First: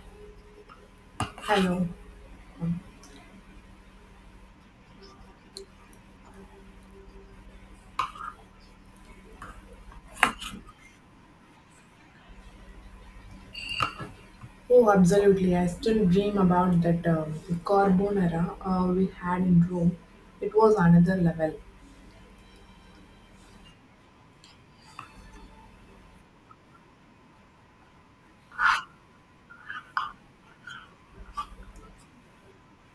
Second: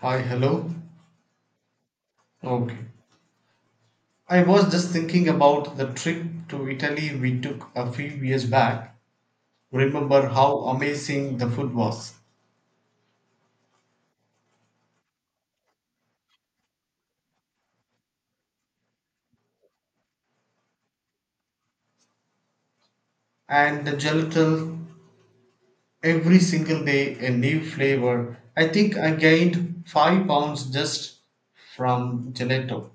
Hi, hello. I know. Okay. I was just thinking about the trip to Italy we took a few years back. Remember how amazing the food was. Oh, absolutely. I still dream about that carbonara we had in Rome. It was another level. And the gelato, every single day a new flavor. I think I gained 5 pounds just from gelato.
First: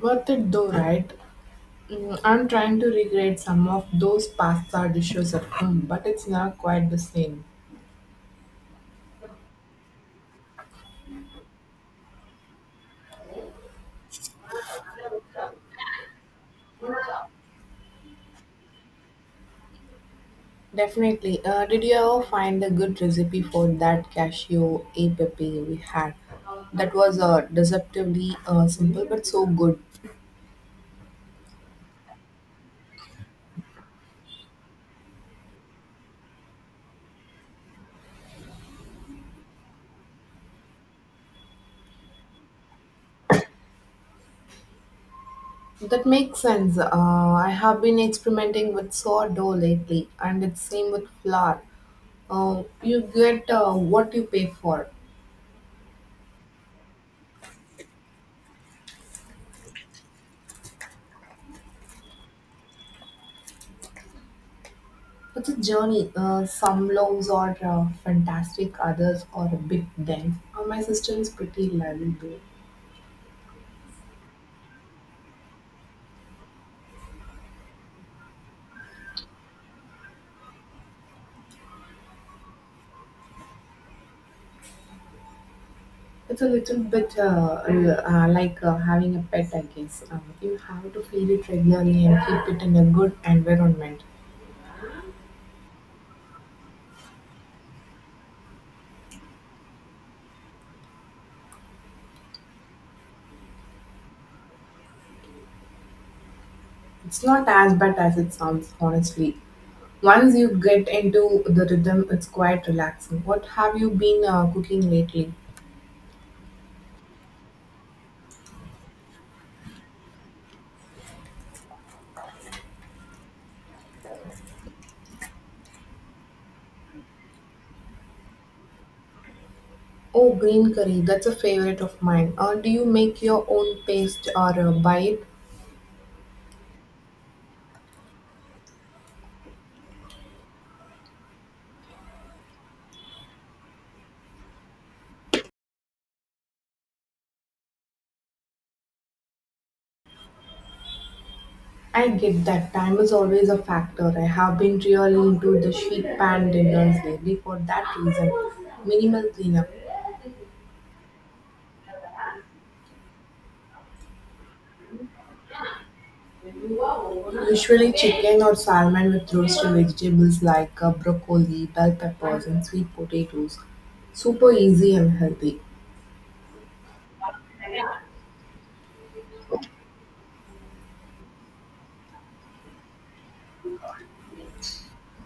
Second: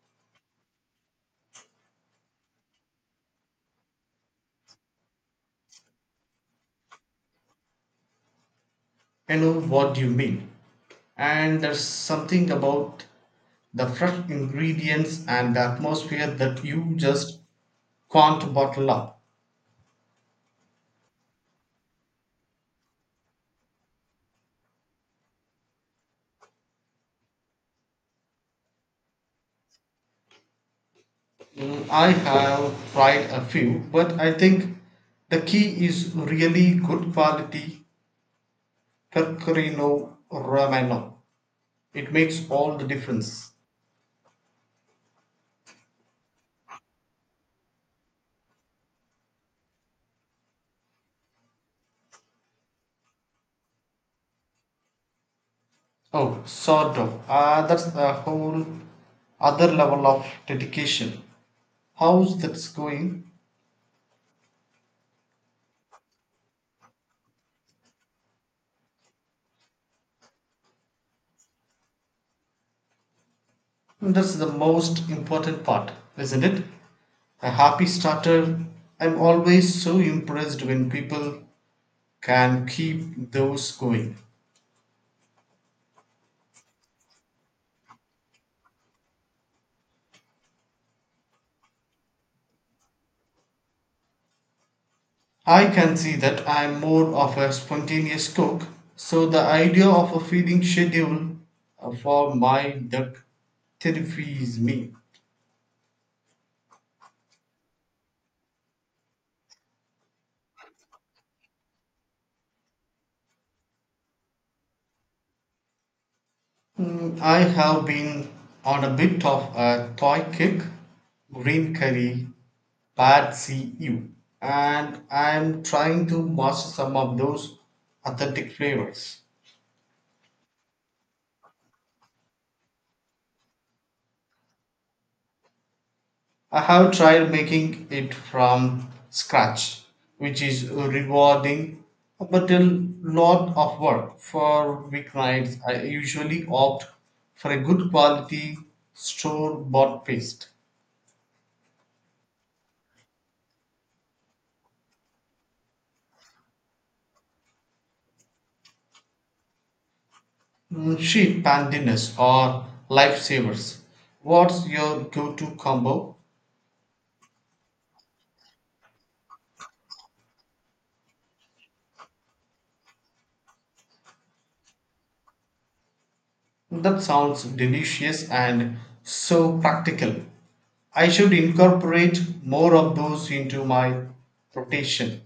Worth it though, right? I'm trying to recreate some of those pasta dishes at home, but it's not quite the same. I know what you mean. And there's something about the fresh ingredients and the atmosphere that you just can't bottle up. Definitely. Did you ever find a good recipe for that cashew a pepe we had? That was deceptively simple but so good. I have tried a few, but I think the key is really good quality Pecorino Romano. It makes all the difference. That makes sense. I have been experimenting with sourdough lately, and it's same with flour. You get what you pay for. Oh, sort of. That's a whole other level of dedication. How's that's going? It's a journey. Some loaves are fantastic, others are a bit dense. My sister is pretty lovely. That's the most important part, isn't it? A happy starter. I'm always so impressed when people can keep those going. It's a little bit like having a pet, I guess. You have to feed it regularly and keep it in a good environment. I can see that I am more of a spontaneous cook, so the idea of a feeding schedule for my duck terrifies me. It's not as bad as it sounds, honestly. Once you get into the rhythm, it's quite relaxing. What have you been cooking lately? I have been on a bit of a toy kick, green curry, bad CU, and I am trying to master some of those authentic flavors. Oh, green curry, that's a favorite of mine. Do you make your own paste or buy it? I have tried making it from scratch, which is rewarding but a lot of work. For weeknights, I usually opt for a good quality store bought paste. I get that time is always a factor. I have been really into the sheet pan dinners lately for that reason. Minimal cleanup. Sheet pandinus or lifesavers. What's your go to combo? Usually chicken or salmon with roasted vegetables like broccoli, bell peppers, and sweet potatoes. Super easy and healthy. That sounds delicious and so practical. I should incorporate more of those into my rotation.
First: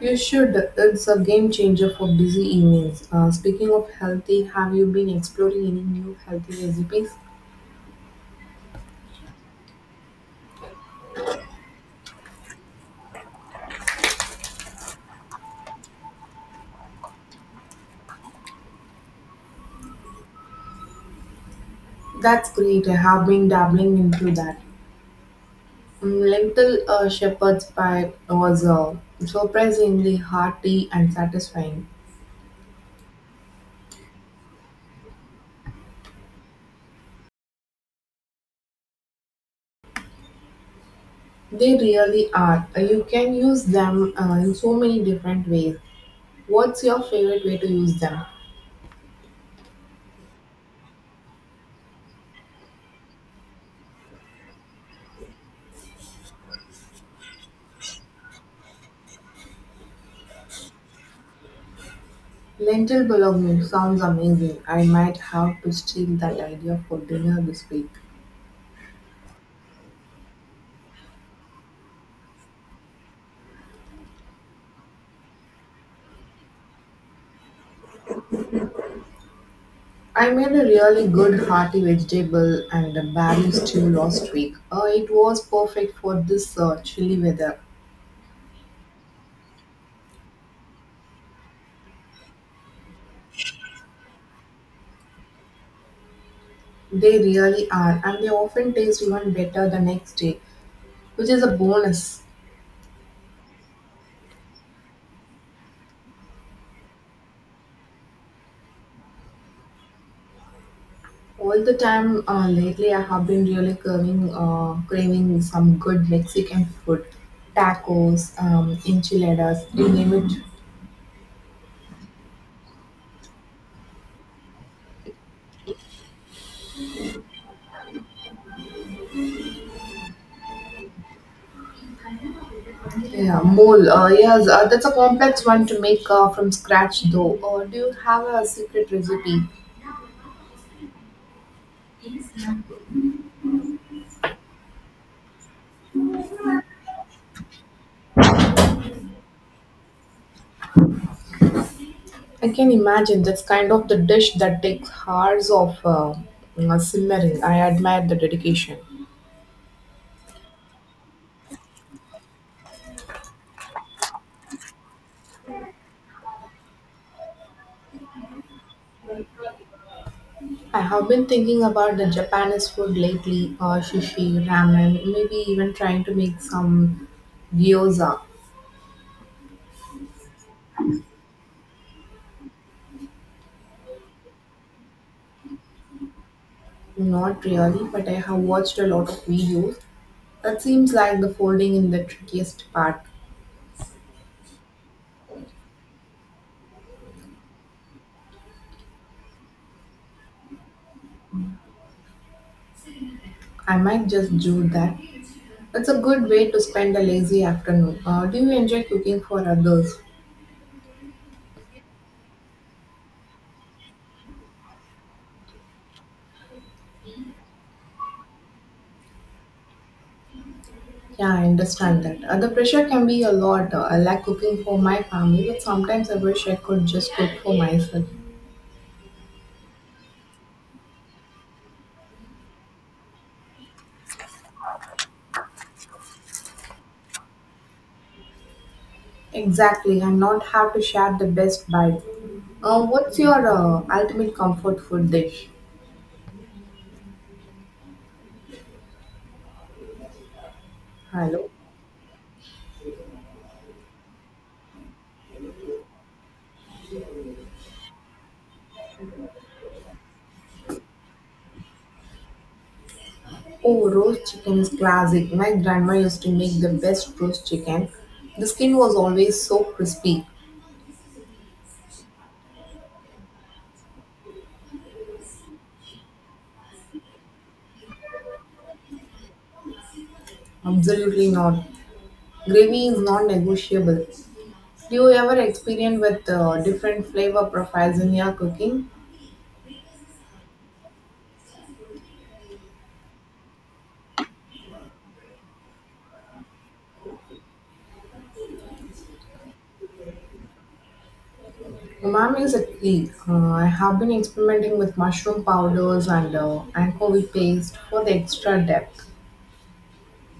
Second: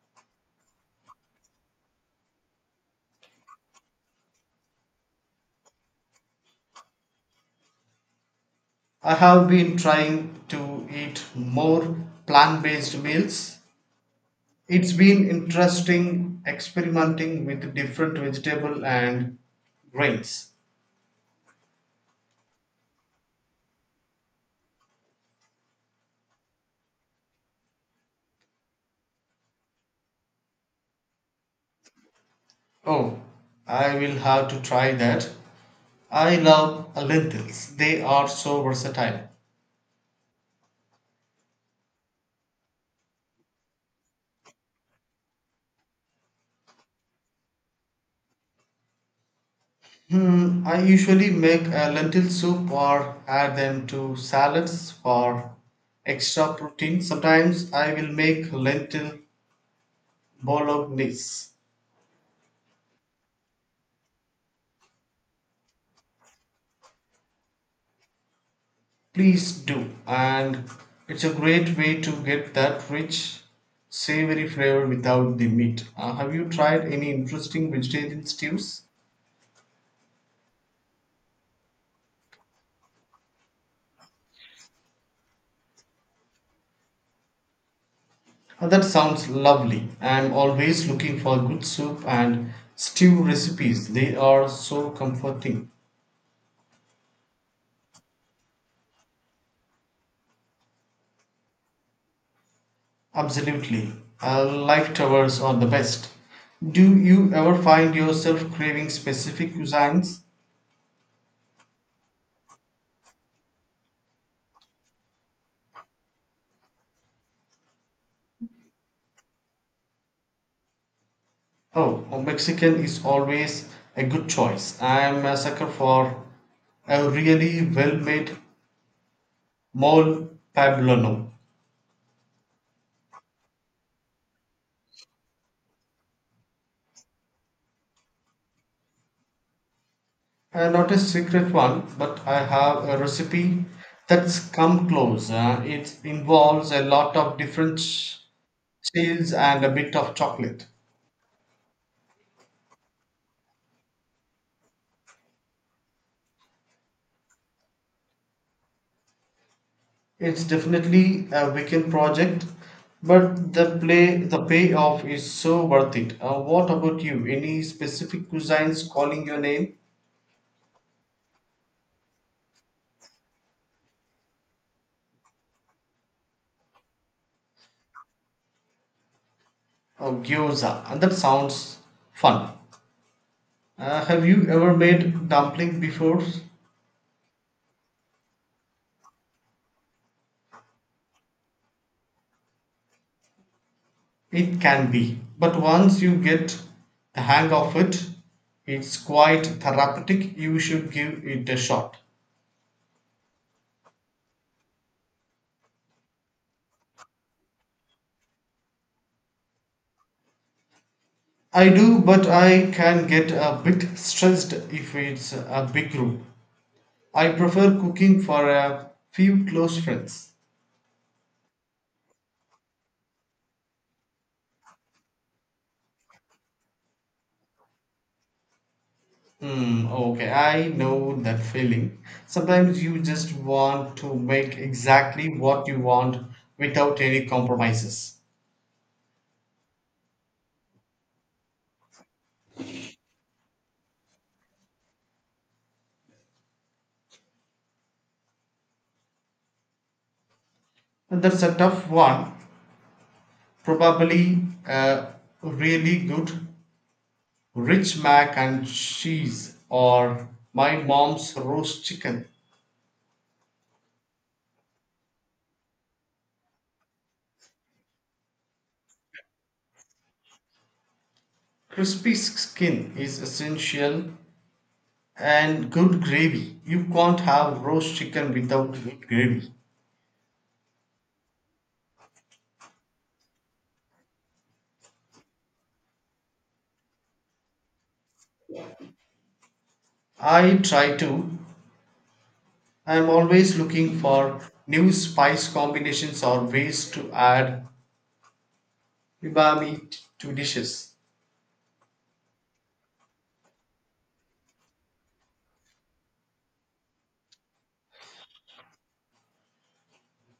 You should. It's a game changer for busy evenings. Speaking of healthy, have you been exploring any new healthy recipes? I have been trying to eat more plant based meals. It's been interesting experimenting with different vegetable and grains. That's great. I have been dabbling into that. Lentil shepherd's pie was surprisingly hearty and satisfying. Oh, I will have to try that. I love lentils. They are so versatile. They really are. You can use them in so many different ways. What's your favorite way to use them? I usually make a lentil soup or add them to salads for extra protein. Sometimes I will make lentil bolognese. Lentil bologna sounds amazing. I might have to steal that idea for dinner this week. Please do. And it's a great way to get that rich, savory flavor without the meat. Have you tried any interesting vegetarian stews? I made a really good hearty vegetable and a berry stew last week. It was perfect for this chilly weather. That sounds lovely. I'm always looking for good soup and stew recipes. They are so comforting. They really are, and they often taste even better the next day, which is a bonus. Absolutely. Life towers are the best. Do you ever find yourself craving specific cuisines? All the time lately, I have been really craving, some good Mexican food tacos, enchiladas, you name it. Oh, oh, Mexican is always a good choice. I'm a sucker for a really well made mole poblano. Yeah, mole. Yes, that's a complex one to make from scratch, though. Do you have a secret recipe? Not a secret one, but I have a recipe that's come close. It involves a lot of different cheese and a bit of chocolate. I can imagine that's kind of the dish that takes hours of simmering. I admire the dedication. It's definitely a weekend project, but the payoff is so worth it. What about you? Any specific cuisines calling your name? I have been thinking about the Japanese food lately, sushi, ramen, maybe even trying to make some gyoza. Oh, gyoza. And that sounds fun. Have you ever made dumpling before? Not really, but I have watched a lot of videos. That seems like the folding in the trickiest part. It can be. But once you get the hang of it, it's quite therapeutic. You should give it a shot. I might just do that. It's a good way to spend a lazy afternoon. Do you enjoy cooking for others? I do, but I can get a bit stressed if it's a big group. I prefer cooking for a few close friends. Yeah, I understand that. The pressure can be a lot. I like cooking for my family, but sometimes I wish I could just cook for myself. Okay, I know that feeling. Sometimes you just want to make exactly what you want without any compromises. Exactly, and not have to share the best bite. What's your ultimate comfort food dish? And that's Hello. a tough one. Probably a really good rich mac and cheese or my mom's roast chicken. Oh, roast chicken is classic. My grandma used to make the best roast chicken. The skin was always so crispy. Crispy skin is essential and good gravy. You can't have roast chicken without good gravy. Absolutely not. Gravy is non-negotiable. Do you ever experiment with different flavor profiles in your cooking? I try to, I'm always looking for new spice combinations or ways to add umami to dishes. Umami is a key. I have been experimenting with mushroom powders and anchovy paste for the extra depth.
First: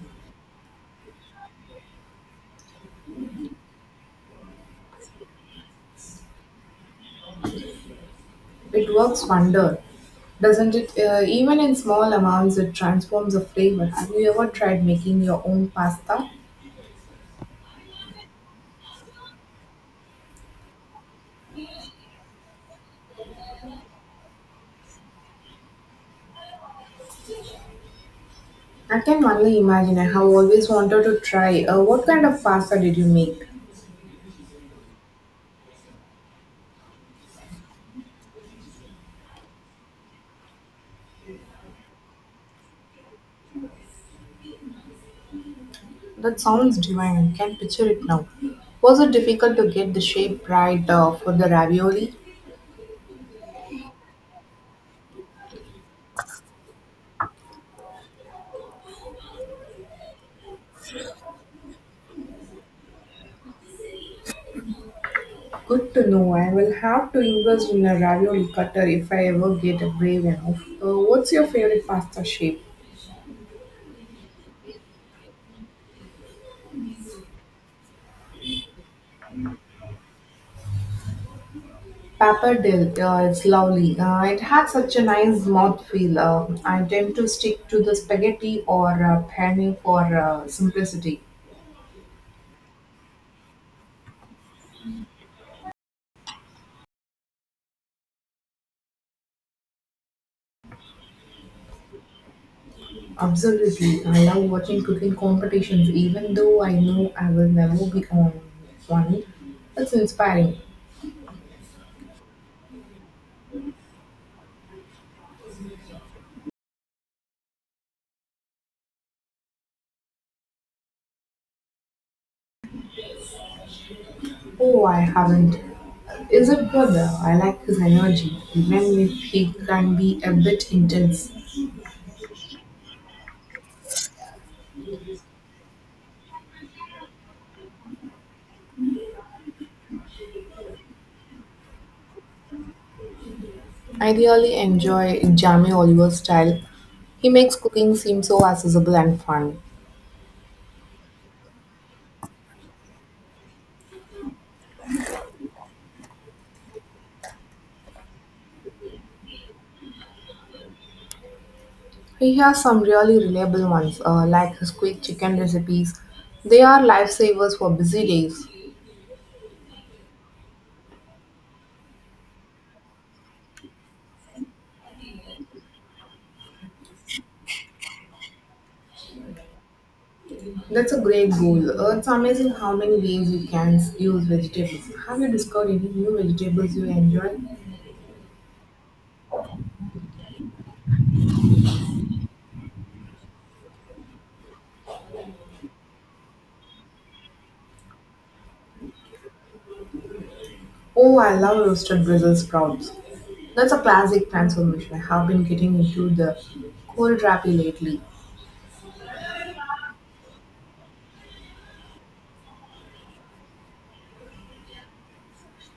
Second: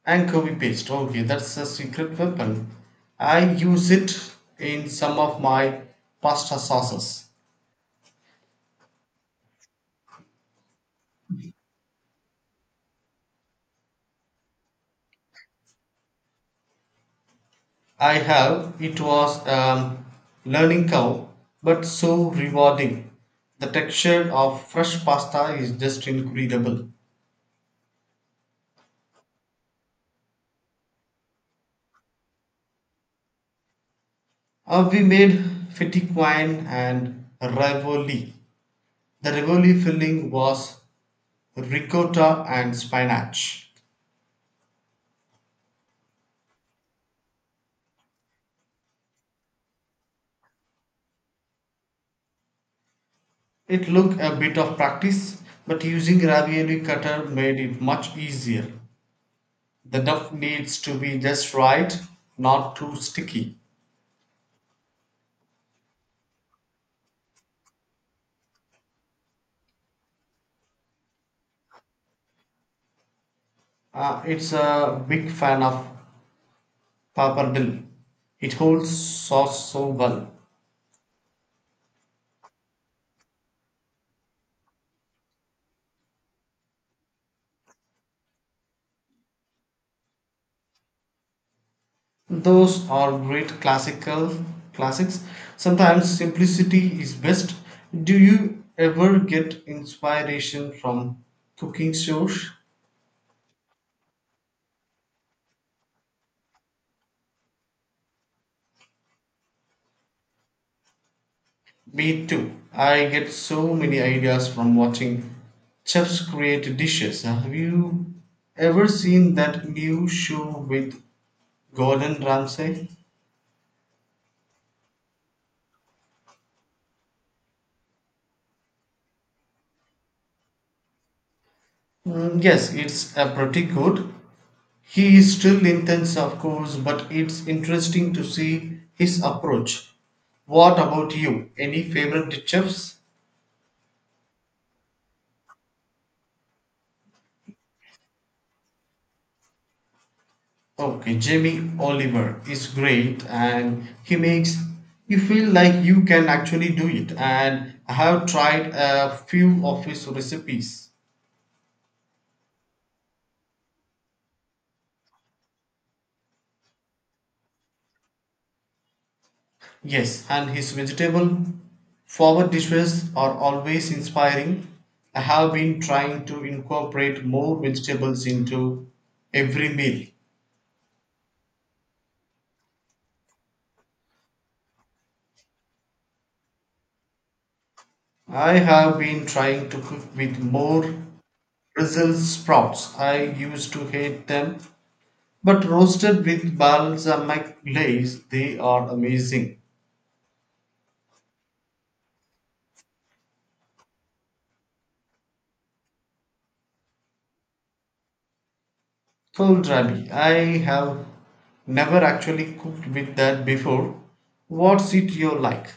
Anchovies paste, okay, that's a secret weapon. I use it in some of my pasta sauces. It works wonder, doesn't it? Even in small amounts, it transforms the flavor. Have you ever tried making your own pasta? I have, it was learning curve, but so rewarding. The texture of fresh pasta is just incredible. I can only imagine. I have always wanted to try. What kind of pasta did you make? We made fettuccine and ravioli. The ravioli filling was ricotta and spinach. That sounds divine. I can picture it now. Was it difficult to get the shape right for the ravioli? It took a bit of practice, but using ravioli cutter made it much easier. The dough needs to be just right, not too sticky. Good to know. I will have to invest in a ravioli cutter if I ever get a brave enough. What's your favorite pasta shape? It's a big fan of pappardelle. It holds sauce so well. Pappardelle, it's lovely. It had such a nice mouth feel. I tend to stick to the spaghetti or penne for simplicity. Those are great classical classics. Sometimes simplicity is best. Do you ever get inspiration from cooking shows? Absolutely. I love watching cooking competitions, even though I know I will never be on one. It's inspiring. Me too. I get so many ideas from watching chefs create dishes. Have you ever seen that new show with Gordon Ramsay? Oh, I haven't. Is it good though? I like his energy, even if he can be a bit intense. Mm, yes, it's a pretty good. He is still intense, of course, but it's interesting to see his approach. What about you? Any favorite chefs? I really enjoy Jamie Oliver's style. He makes cooking seem so accessible and fun. Okay, Jamie Oliver is great and he makes you feel like you can actually do it. And I have tried a few of his recipes. He has some really reliable ones, like his quick chicken recipes. They are lifesavers for busy days. Yes, and his vegetable forward dishes are always inspiring. I have been trying to incorporate more vegetables into every meal. That's a great goal. It's amazing how many ways you can use vegetables. Have you discovered any new vegetables you enjoy? I have been trying to cook with more Brussels sprouts. I used to hate them, but roasted with balsamic glaze, they are amazing. Oh, I love roasted Brussels sprouts. That's a classic transformation. I have been getting into the cold wrappy lately. Kohlrabi, I have never actually cooked with that before. What's it you like?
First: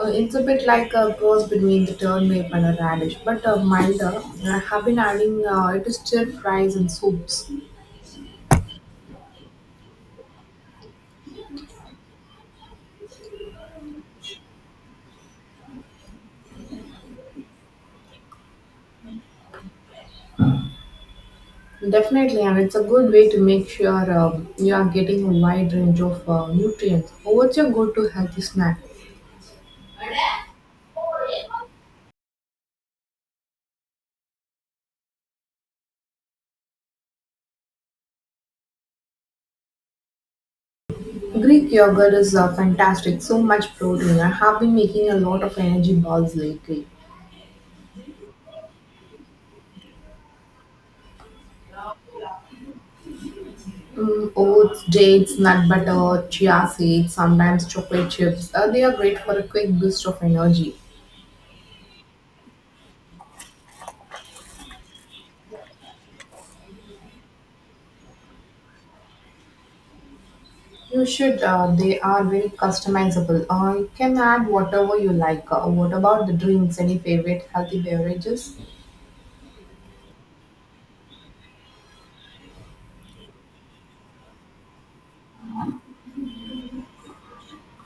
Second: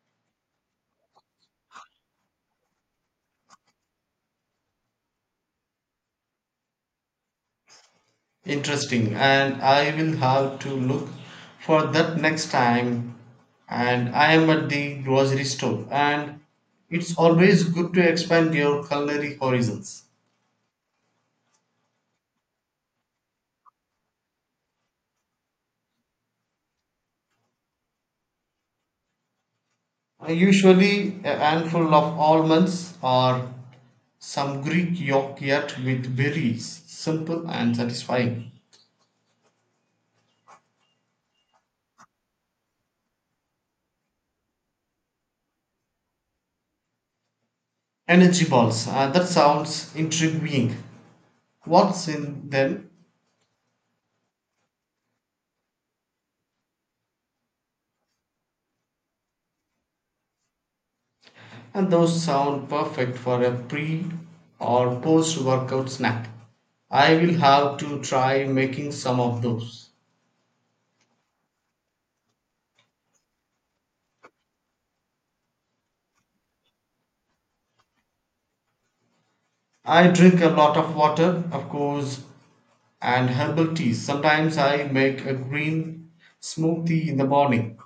It's a bit like a cross between the turnip and a radish, but milder. I have been adding it to stir fries and soups. Interesting, and I will have to look for that next time. And I am at the grocery store, and it's always good to expand your culinary horizons. Definitely, and it's a good way to make sure you are getting a wide range of nutrients. What's your go-to healthy snack? Usually a handful of almonds or some Greek yogurt with berries. Simple and satisfying. Greek yogurt is fantastic, so much protein. I have been making a lot of energy balls lately. Energy balls. That sounds intriguing. What's in them? Oats, dates, nut butter, chia seeds, sometimes chocolate chips. They are great for a quick boost of energy. And those sound perfect for a pre or post workout snack. I will have to try making some of those. You should, they are very customizable. You can add whatever you like. What about the drinks? Any favorite healthy beverages? I drink a lot of water, of course, and herbal teas. Sometimes I make a green smoothie in the morning.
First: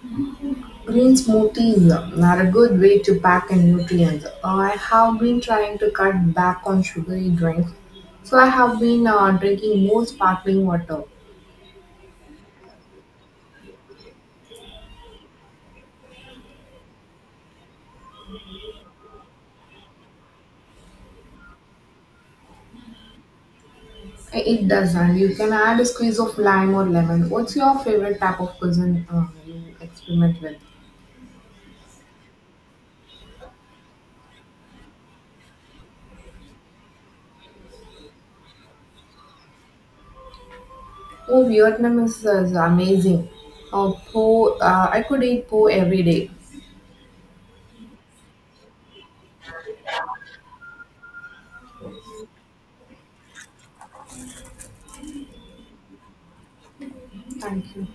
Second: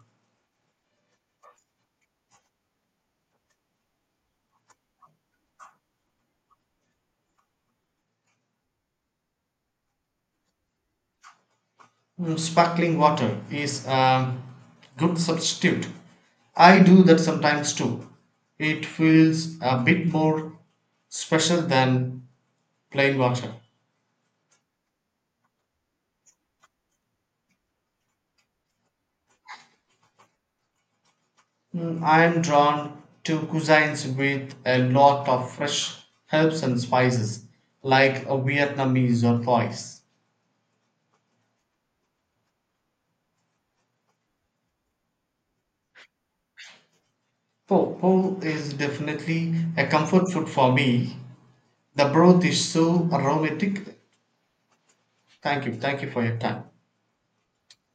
Green smoothies are a good way to pack in nutrients. I have been trying to cut back on sugary drinks, so I have been drinking more sparkling water. Sparkling water is a good substitute. I do that sometimes too. It feels a bit more special than plain water. It doesn't. You can add a squeeze of lime or lemon. What's your favorite type of cuisine you experiment with? I'm drawn to cuisines with a lot of fresh herbs and spices, like a Vietnamese or Thais. Oh, Vietnam is amazing. Po, I could eat po every day. Po is definitely a comfort food for me. The broth is so aromatic. Thank you. Thank you for your time. Thank you.